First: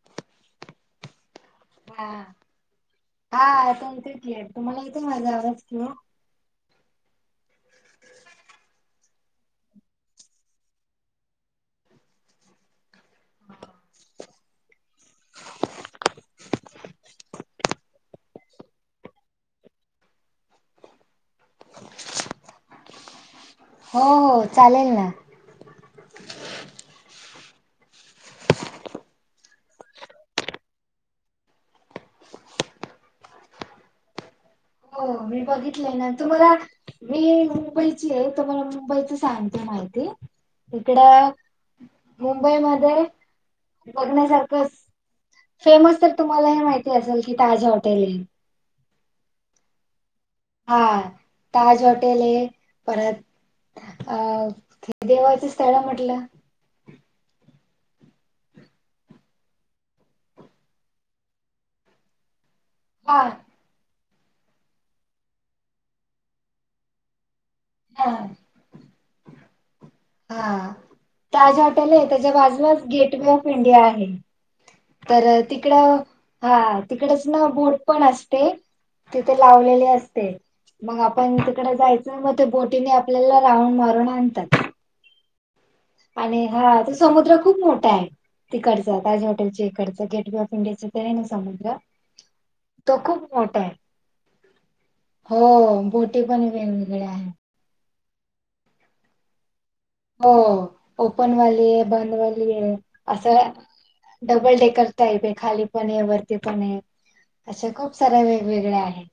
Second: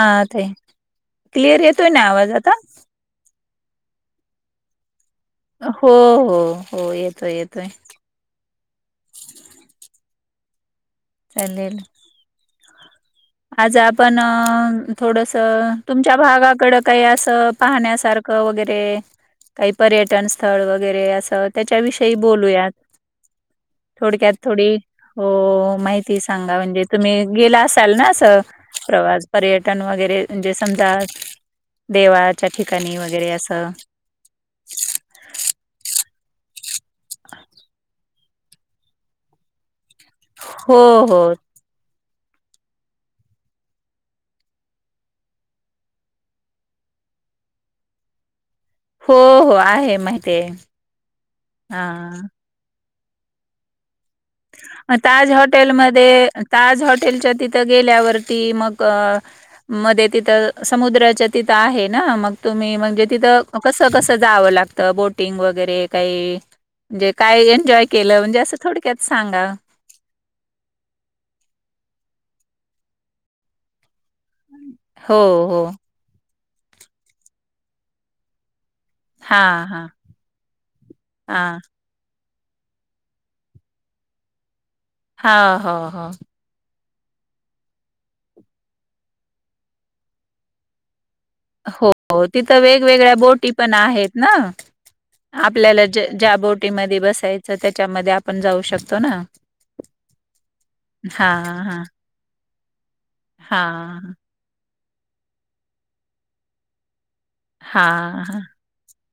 हा ते क्लियर येतोय ना हा आवाज आता हा आता येतंय की तुम्हाला येतोय माझा आवाज हो क्लिअर? हो हो येतोय येतोय चालेल आज आपण थोडस तुमच्या भागाकड काही असं पाहण्यासारखं वगैरे काही पर्यटन स्थळ वगैरे असं त्याच्याविषयी बोलूयात हो थोडक्यात हो थोडी चालेल ना. हो माहिती सांगा म्हणजे तुम्ही गेला असाल ना प्रवास पर्यटन वगैरे म्हणजे समजा देवाच्या ठिकाणी वगैरे असं हो मी बघितलंय ना तुमला मी मुंबईची आहे तुम्हाला मुंबईची सांगते माहिती हो हो इकडं मुंबईमध्ये बघण्यासारखंच फेमस तर तुम्हाला हे माहिती असेल की ताज हॉटेल ये हो हो आहे माहिती आहे हा ताज हा हॉटेल आहे परत अ ते मग ताज देवाचे स्थळं म्हटलं हॉटेलमध्ये ताज हॉटेलच्या तिथं गेल्यावरती मग अ मध्ये तिथं समुद्राच्या तिथं आहे ना मग तुम्ही मग म्हणजे हा तिथं कसं कसं जावं लागतं बोटिंग वगैरे काही म्हणजे काय एन्जॉय हा केलं म्हणजे असं थोडक्यात सांगा हा ताज हॉटेल आहे त्याच्या बाजूलाच गेट वे ऑफ इंडिया आहे हो तर हो तिकडं हा तिकडच ना बोड पण असते तिथे हां हां लावलेली असते मग आपण हां तिकडे जायच मग ते बोटीने आपल्याला राऊंड मारून आणतात हा हो हो आणि हा तो समुद्र खूप मोठा आहे तिकडचं ताज हॉटेलच्या इकडचं गेटवे ऑफ इंडियाच तेन समज हो हो तिथं वेगवेगळ्या बोटी आहे. पण आहेत ना हो आपल्याला ज बोटी ज्या पण बोटीमध्ये वेगवेगळ्या आहे. बसायचं चं त्याच्यामध्ये आपण जाऊ शकतो ना हो हां हां ओपनवाली आहे हां बंदवाली आहे असं हां डबल डेकर टाईप आहे खाली पण आहे वरती पण आहे अशा खूप साऱ्या हां वेगवेगळ्या आहेत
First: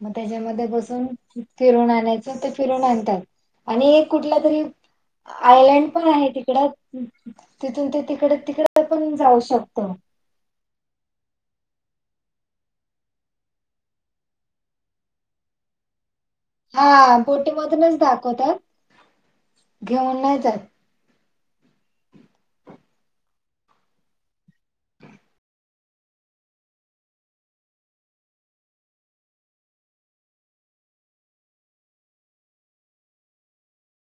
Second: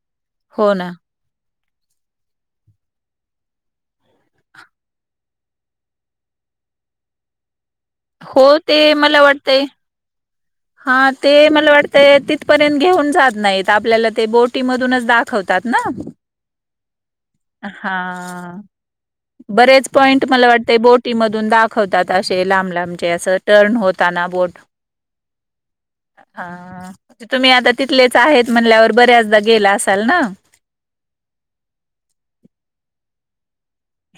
मग त्याच्यामध्ये हो ना बसून फिरून आणायचं ते फिरून आणतात आणि एक कुठला तरी आयलंड पण आहे तिकडं तिथून ते तिकडं हो तिकडं ते पण मला जाऊ वाटतंय शकतो [inaudible] हा ते मला वाटतं तिथपर्यंत घेऊन जात नाहीत आपल्याला ते बोटीमधूनच दाखवतात ना हा पोटे हा बरेच घेऊन पॉइंट नाही मला जात वाटतंय बोट टीम मधून दाखवतात असे लांब लांबचे असं टर्न होताना बोट [inaudible] हा तुम्ही आता तिथलेच आहेत म्हणल्यावर बऱ्याचदा गेला असाल ना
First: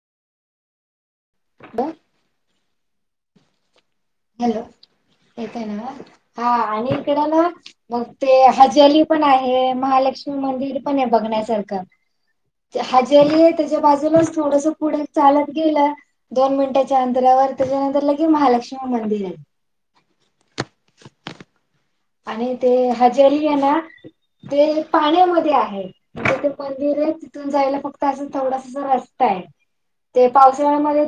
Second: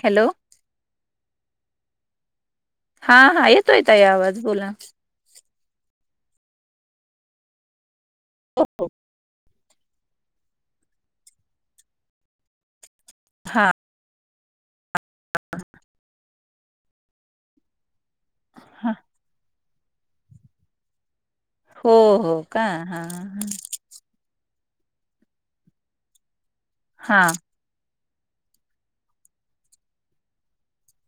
हॅलो [inaudible] हा हा. येतोय येतोय आवाज. बोला. येतोय नव्हा? हा आणि इकड ना मग ते हो हो. हजेली पण आहे. महालक्ष्मी मंदिर पण आहे बघण्यासारखं. हजेरी हा त्याच्या बाजूलाच थोडस पुढे चालत गेलं दोन मिनिटांच्या अंतरावर त्याच्यानंतर लगे महालक्ष्मी हा मंदिर आहे. हो हो आणि का ते हा हजेरी आहे ना ते पाण्यामध्ये आहे, ते मंदिर आहे हा. तिथून जायला फ फक्त अस थोडासा रस्ता आहे. ते पावसाळ्यामध्ये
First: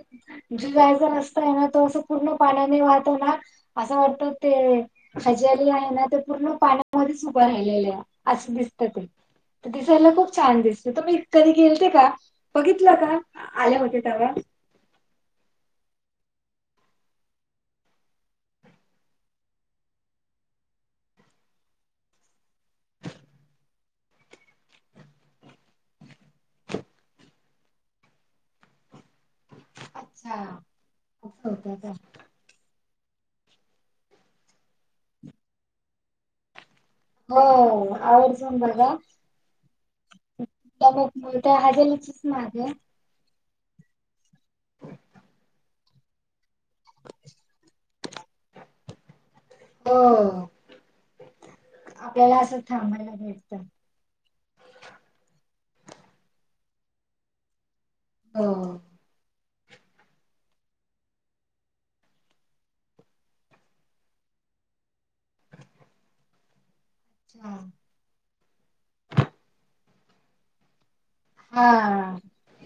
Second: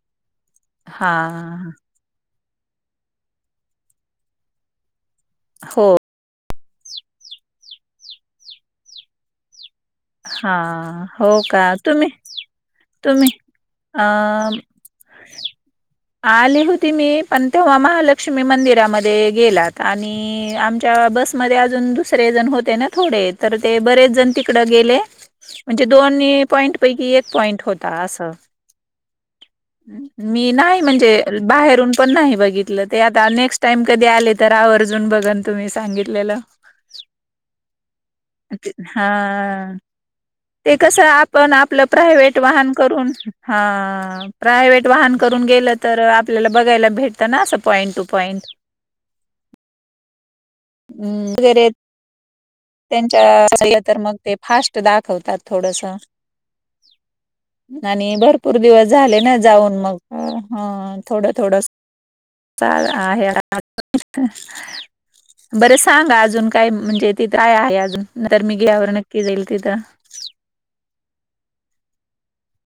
जे जायचा हा रस्ता आहे ना तो असं पूर्ण पाण्याने वाहत ना असं वाटत ते खजेली हो आहे ना ते पूर्ण पाण्या मध्येच उभं राहिलेलं, असं दिसत ते. दिसायला खूप हा छान दिसते. तुम्ही हो कधी गेलते का? तुम्ही बघितलं का तुम्ही आले होते तेव्हा? अ [inaudible] आली होती मी, पण तेव्हा महालक्ष्मी मंदिरामध्ये गेलात आणि आमच बस मध्ये अजून दुसरे जण होते ना थोडे, तर ते बरेच जण तिकड गेले, म्हणजे दोन पॉईंट पैकी एक पॉईंट होता असं. अच्छा मी नाही म्हणजे असं होत बाहेरून का पण नाही बघित ते आता नेक्स्ट टाइम कधी आले तर आवर्जून बघन तुम्ही सांगितलेलं. हो. आवर्जून बघा. हा ते त्या कस मग आपण त्या आपलं हजेलीचीच प्रायव्हेट मागे वाहन करून हा. प्रायव्हेट वाहन करून गेलं तर आपल्याला बघायला भेटत ना. अस पॉइंट टू पॉईंट. हो. हम् [unintelligible] वगैरे आपल्याला असं थांबायला भेटतं त्यांच्या [unintelligible] मग ते फास्ट दाखवतात थोडस. आणि हो भरपूर दिवस झाले ना जाऊन मग हो. थोडं थोडंस [unintelligible] आहे [unintelligible] बरं सांगा अजून काय म्हणजे तिथे आहे अजून तर मी गेल्यावर नक्की जाईल तिथं. हा.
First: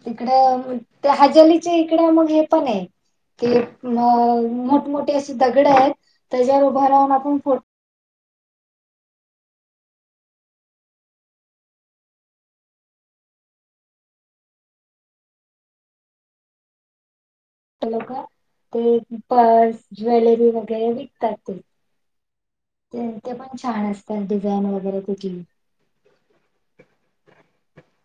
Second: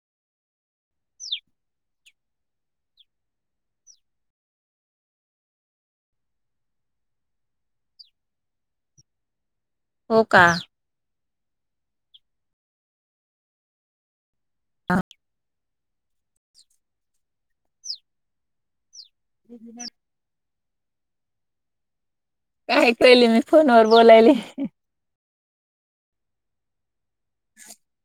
इकडं ते हजेलीच्या इकड मग हे पण आहे. ते मोठमोठे असे दगड आहेत. त्याच्यावर उभा राहून आपण फो हो का. [unintelligible] ते पर्स ज्वेलरी वगैरे विकतात ते. काय ते कळली ते मी पण फोनवर छान असतात बोलायले डिझाईन वगैरे तची. [inaudible]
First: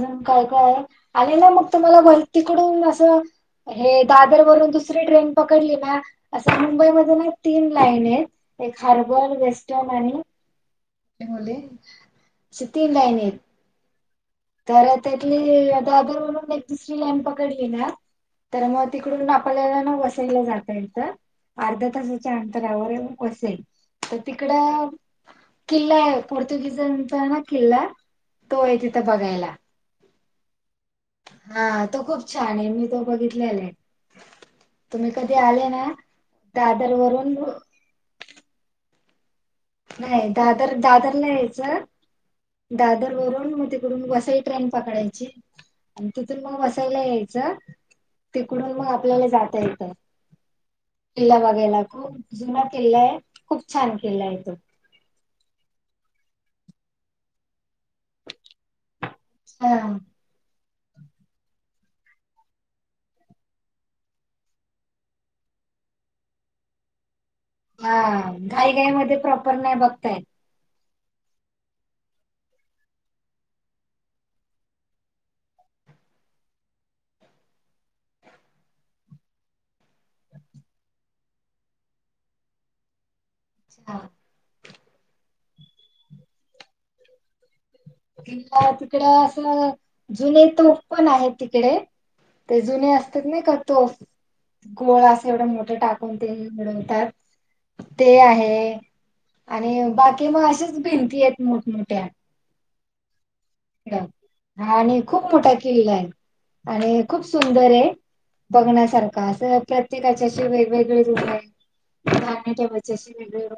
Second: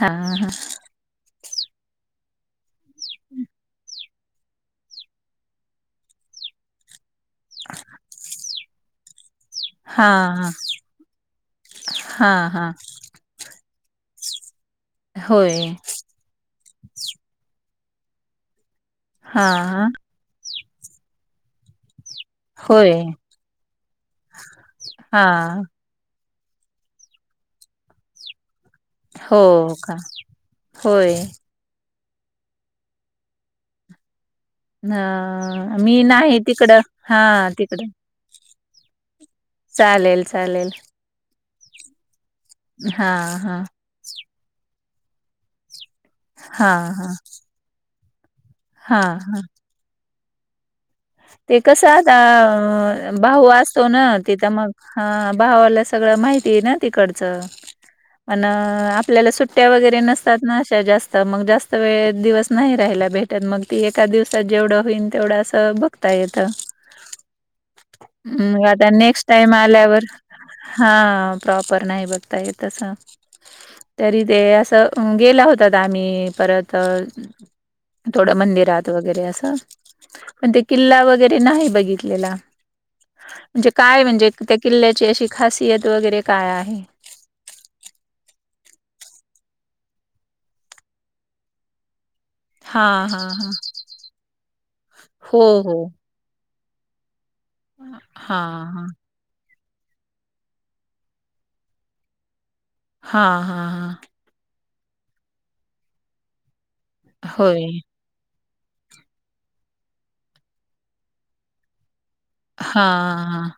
हा काय काय आहे? आले ना मग तुम्हाला भरतीकडून असं. हे दादर वरून दुसरी ट्रेन पकडली ना असं मुंबईमध्ये ना तीन लाईन आहेत. एक [unintelligible] हा हा. हा असे हा तीन लाईन आहेत. तर त्यातली होय दादर वरून एक दुसरी लाइन पकडली ना. तर मग तिकडून हा आपल्याला ना वसईला जाता येतं. अर्धा तास च्या अंतरावर होय ये बस आहे तर तिकड हा. किल्ला आहे. पोर्तुगीजांचा ना किल्ला तो आहे तिथ. हो कां होयं. हां तो खूंप छान आहे मी तो बघितलेला आहे. तुम्हीं कधीं आले ह नां मी नाही तिकडं दादर हा वरूंन तिकडं नाहीं चालेल तरं चालेल दादर दादरला यांयचं. दादर हा वरूंन हा मंग तिकडूंन वसई ट्रेन पकडांयची. आणि तिथूंन मंग वसई हां, लां हां, यायचं तिकडूंन मंग हां, आपल्यांला हां. जातां येतं. किल्ला ते बघायला कसं आंता खूप जुना किल्ला अं आहे भाऊ खूप असतो छान नां किल्ला आहे तिथं तो. मंग हां भावांला सगळं माहिती आहे नां तिकडचं अनं आपलं आपल्यांला सुट्ट्यां हा वगैरें नसतांत -तांत नां अशां जास्तं मंग जास्तं वेळं दिवसं नाहीं राहिला भेटतं मंग ते एकां दिव -सांत जेवढं होईल तेवढं असं बघतां येतं. हा हम्मं घाई आंता घाई मध्ये नेक्स्ट टाईम प्रॉपर नाही आल्यांवर. बघताय हां प्रॉपर नाहीं बघतां येतं असं. तरी ते असं गेलां होतां आम्हीं परंत थोडं मंदिरांत वगैरें असं पणं ते किल्लां वगैरें नाहीं बघितलेला म्हणजे कायं म्हणजे त्यां किल्ल्यांची अशी खासियत वगैरें कायं आहे? तिकडं असं जुने तोफ पणं आहेतं तिकडे. ते जुने हां, असतांत हां, नाहीं हां. कां तोफ गोळा असं हो, एवढं मोठं हो. टाकतं. कोणते म्हणतांत त्यां ते आहे. हां, हां. आणि बाकी मंग अशांच भिंती आहेतं मोठमोठ्या. हां हां हां आणि खूंप मोठा किल्लां आहे. आणि खूंप होय. सुंदर आहे. बघण्यांसारखा असं प्रत्येकाच्यांशी वेगवेगळेच डिझाईन हां,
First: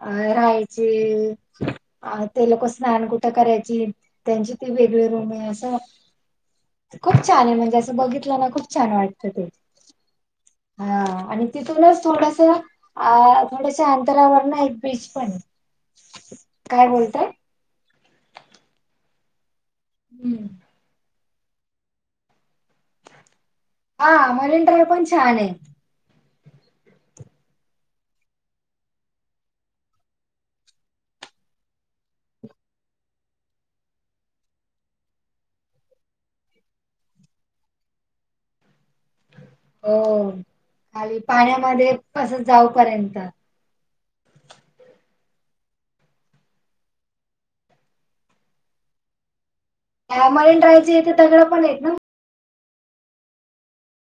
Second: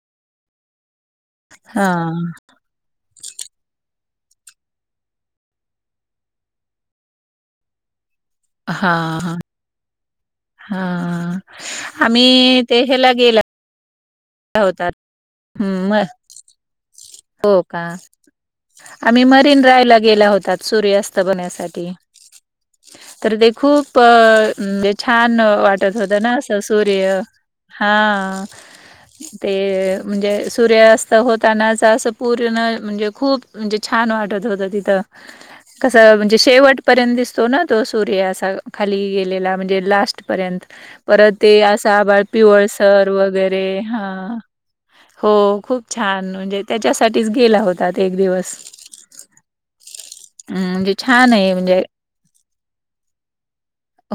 अं राहायचे. हां, अं हां. ते लोक स्नांन कुठं करायचे? त्यांची ती वेगळी रूंम आहे असं खूंप छान आहे म्हणजे असं बघितलं नां खूंप छान हां, वाटतं हां. ते हां आणि तिथूंनच थोडंसं आम्ही ते ह्याला गेला अं थोड्यांशा अंतरावर नां एक होतात. बीच पणं हं, मग आहे कायं बोलतां हो कां आम्हीं मरीन ड्राईव्ह लां गेलां हम्म होतां सूर्यास्तं बघण्यांसाठी तरं ते खूंप हा अं मरीन ड्राईव्ह म्हणजे पण छान आहे वाटतं त्यांच्या होतां नां तो असं सूर्य हां ते म्हणजे सूर्यास्तं होतांनाच पूर्ण म्हणजे खूंप म्हणजे छान वाटतं होतं तिथं कसं म्हणजे शेवटपर्यंत दिसतो नां तो सूर्य असां खाली गेलां म्हणजे लांस्ट हो पर्यन्त खाली परंत ते असं पाण्यामध्ये आभाळात असं पिवळांसर जाऊपर्यंत वगैरें ते हां हो खूंप छान म्हणजे त्यांच्यासाठीच गेलां होतां एक दिवसं त्या मरीन हम्मं ते ड्राईव्हचे इथे छान दगड आहे पण आहेत म्हणजे ना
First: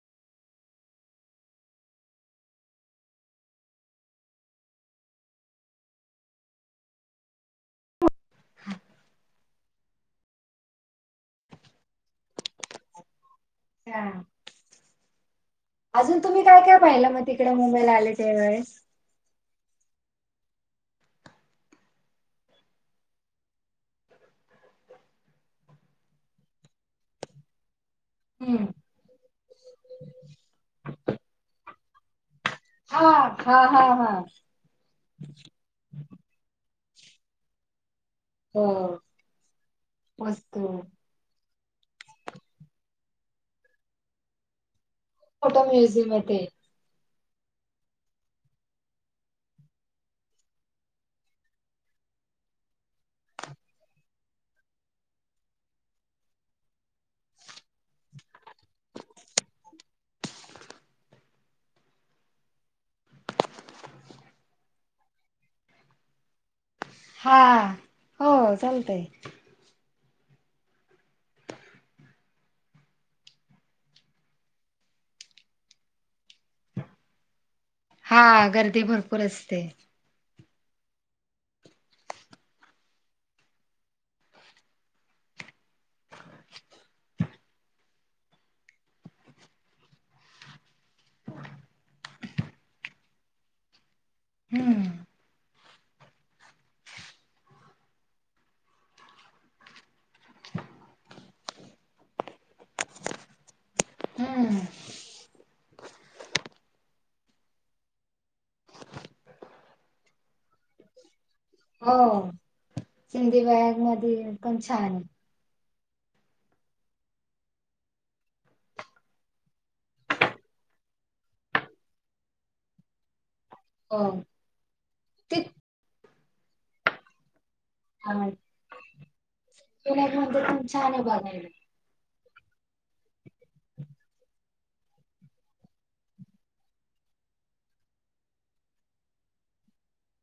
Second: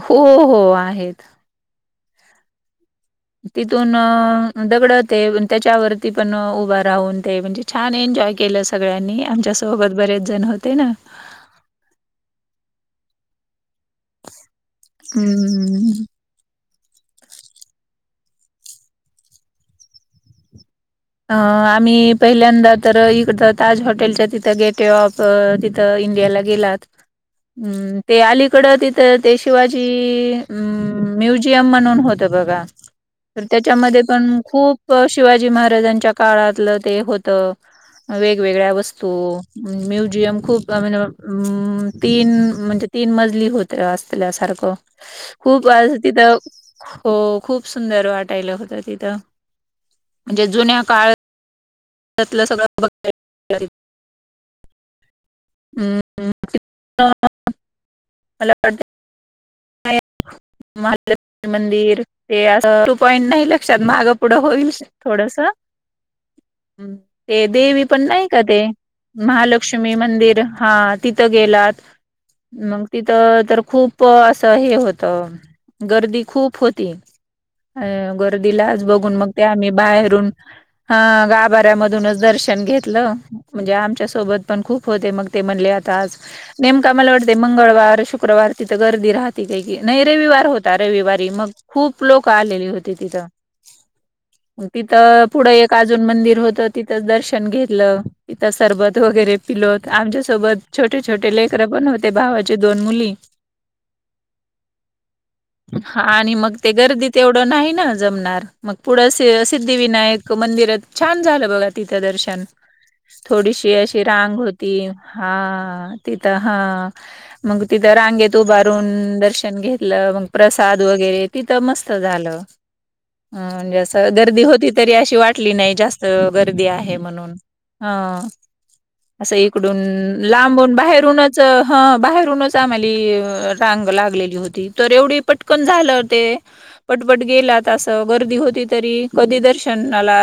हो हो आहेतं तिथूंन दगंड ते त्यांच्यावरची पणं उभां राहूंन ते म्हणजे छान एन्जॉय केलं सगळ्यांनी आमच्या सोबतं बरेच जणं होते नां हम्मं हम्मं हम्मं हम्मं तुम्ही काय काय पाहिलं? मग तिकडे मुंबईला आले त्या वेळेस. अ आम्ही पहिल्यांदा तर इकड ताज हॉटेलच्या तिथ गेटवे ऑफ अअ तिथ इंडियाला गेलात. हम. ते अलीकड तिथ. तर ते शिवाजी म्युझियम म्हणून होत बघा. हा तर हा हा त्याच्यामध्ये हा पण खूप शिवाजी महाराजांच्या काळातल ते होत. हो वेगवेगळ्या वस्तू म्युझियम खूप [unintelligible] वस्तू हम्. तीन म्हणजे तीन मजली होत असल्या सारख मोठं खूप अजून म्युझियम तिथ आहे ते. खूप सुंदर वाटायल होत तिथ. जे जुन्या काळ त्यातला सगळ [unintelligible] ह् मला [unintelligible] आया महा मंदिर ते, अस टू पॉईंट नाही लक्षात माग पुढ होईल. थोडस हा ते देवी पण नाही का हो ते, चालतय महालक्ष् लक्ष्मी मंदिर. हा तिथ गेला, मग तिथ तर खूप अस हे होत. गर्दी खूप होती. अ हा गर्दी गर्दीलाच बघून भरपूर मग ते असते. आम्ही बाहेरून हा गाभाऱ्यामधूनच दर्शन घेतल म्हणजे, आमच्या सोबत पण खूप होते मग ते म्हणले. नेमका मला वाटते मंगळवार शुक्रवार तिथ गर्दी राहत तीथे की नाही रविवार होता. रविवारी, मग खूप लोक आलेले होते तिथ. तिथ हम्म. पुढे एक काजू मंदिर होत तिथंच दर्शन घेतल. तिथ सरबत वगैरे पिलो आमच्यासोबत छोटे छोटे लेकर पण होते. भावाचे दोन मुली. हम्म हा आणि मग ते गर्दीत एवढ नाही ना जमणार. मग पुढ सिद्धिविनायक मंदिरात छान झाल बघा. तिथ हो दर्शन सिंधी थोडीशी बॅग अशी मध्ये रांग पण होती. छान आहे. हा तिथ हा मग तिथ रांगेतेत उभार करून दर्शन घेतल मग प्रसाद वगैरे तिथ मस्त झाल. हो म्हणजेसं गर्दी होती तरी अशी ते वाटली नाही जास्त गर्दी आहे म्हणून हा अस इकडून पुण्यात मध्ये पण लांबून छान आहे बाहेरूनच बघायला. ह बाहेरूनच आम्हाली रांग लागलेली होती, तर एवढी पटकन झाल ते. पटपट गेलात अस गर्दी होती, तरी कधी दर्शनाला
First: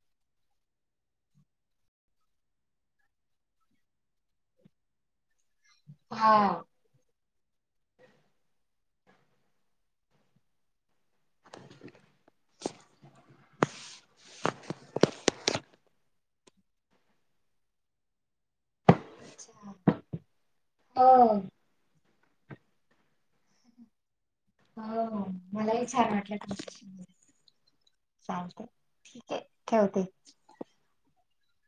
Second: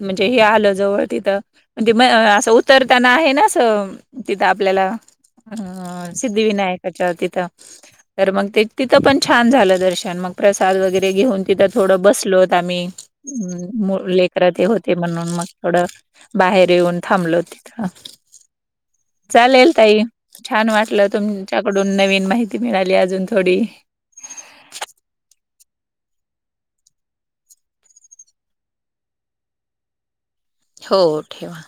म्हणजे हे आल जवळ तिथ, म्हणजे अस उतरताना हे ना असं तिथ आपल्याला अ हा सिद्धिविनायकाच्या तिथ [inaudible] तर मग ते तिथ पण छान झाल दर्शन मग प्रसाद वगैरे घेऊन तिथ थोड बसलोत आम्ही. हम्. लेकर ते होते म्हणून मग थोड बाहेर येऊन थांबलो तिथ. चालेल ताई छान वाटल हो तुमच्याकडून नवीन माहिती ती मिळाली अजून थोडी. हो हो मलाही छान वाटल तुमच्या चालते ठीक आहे. ठेवते. हो. ठेवा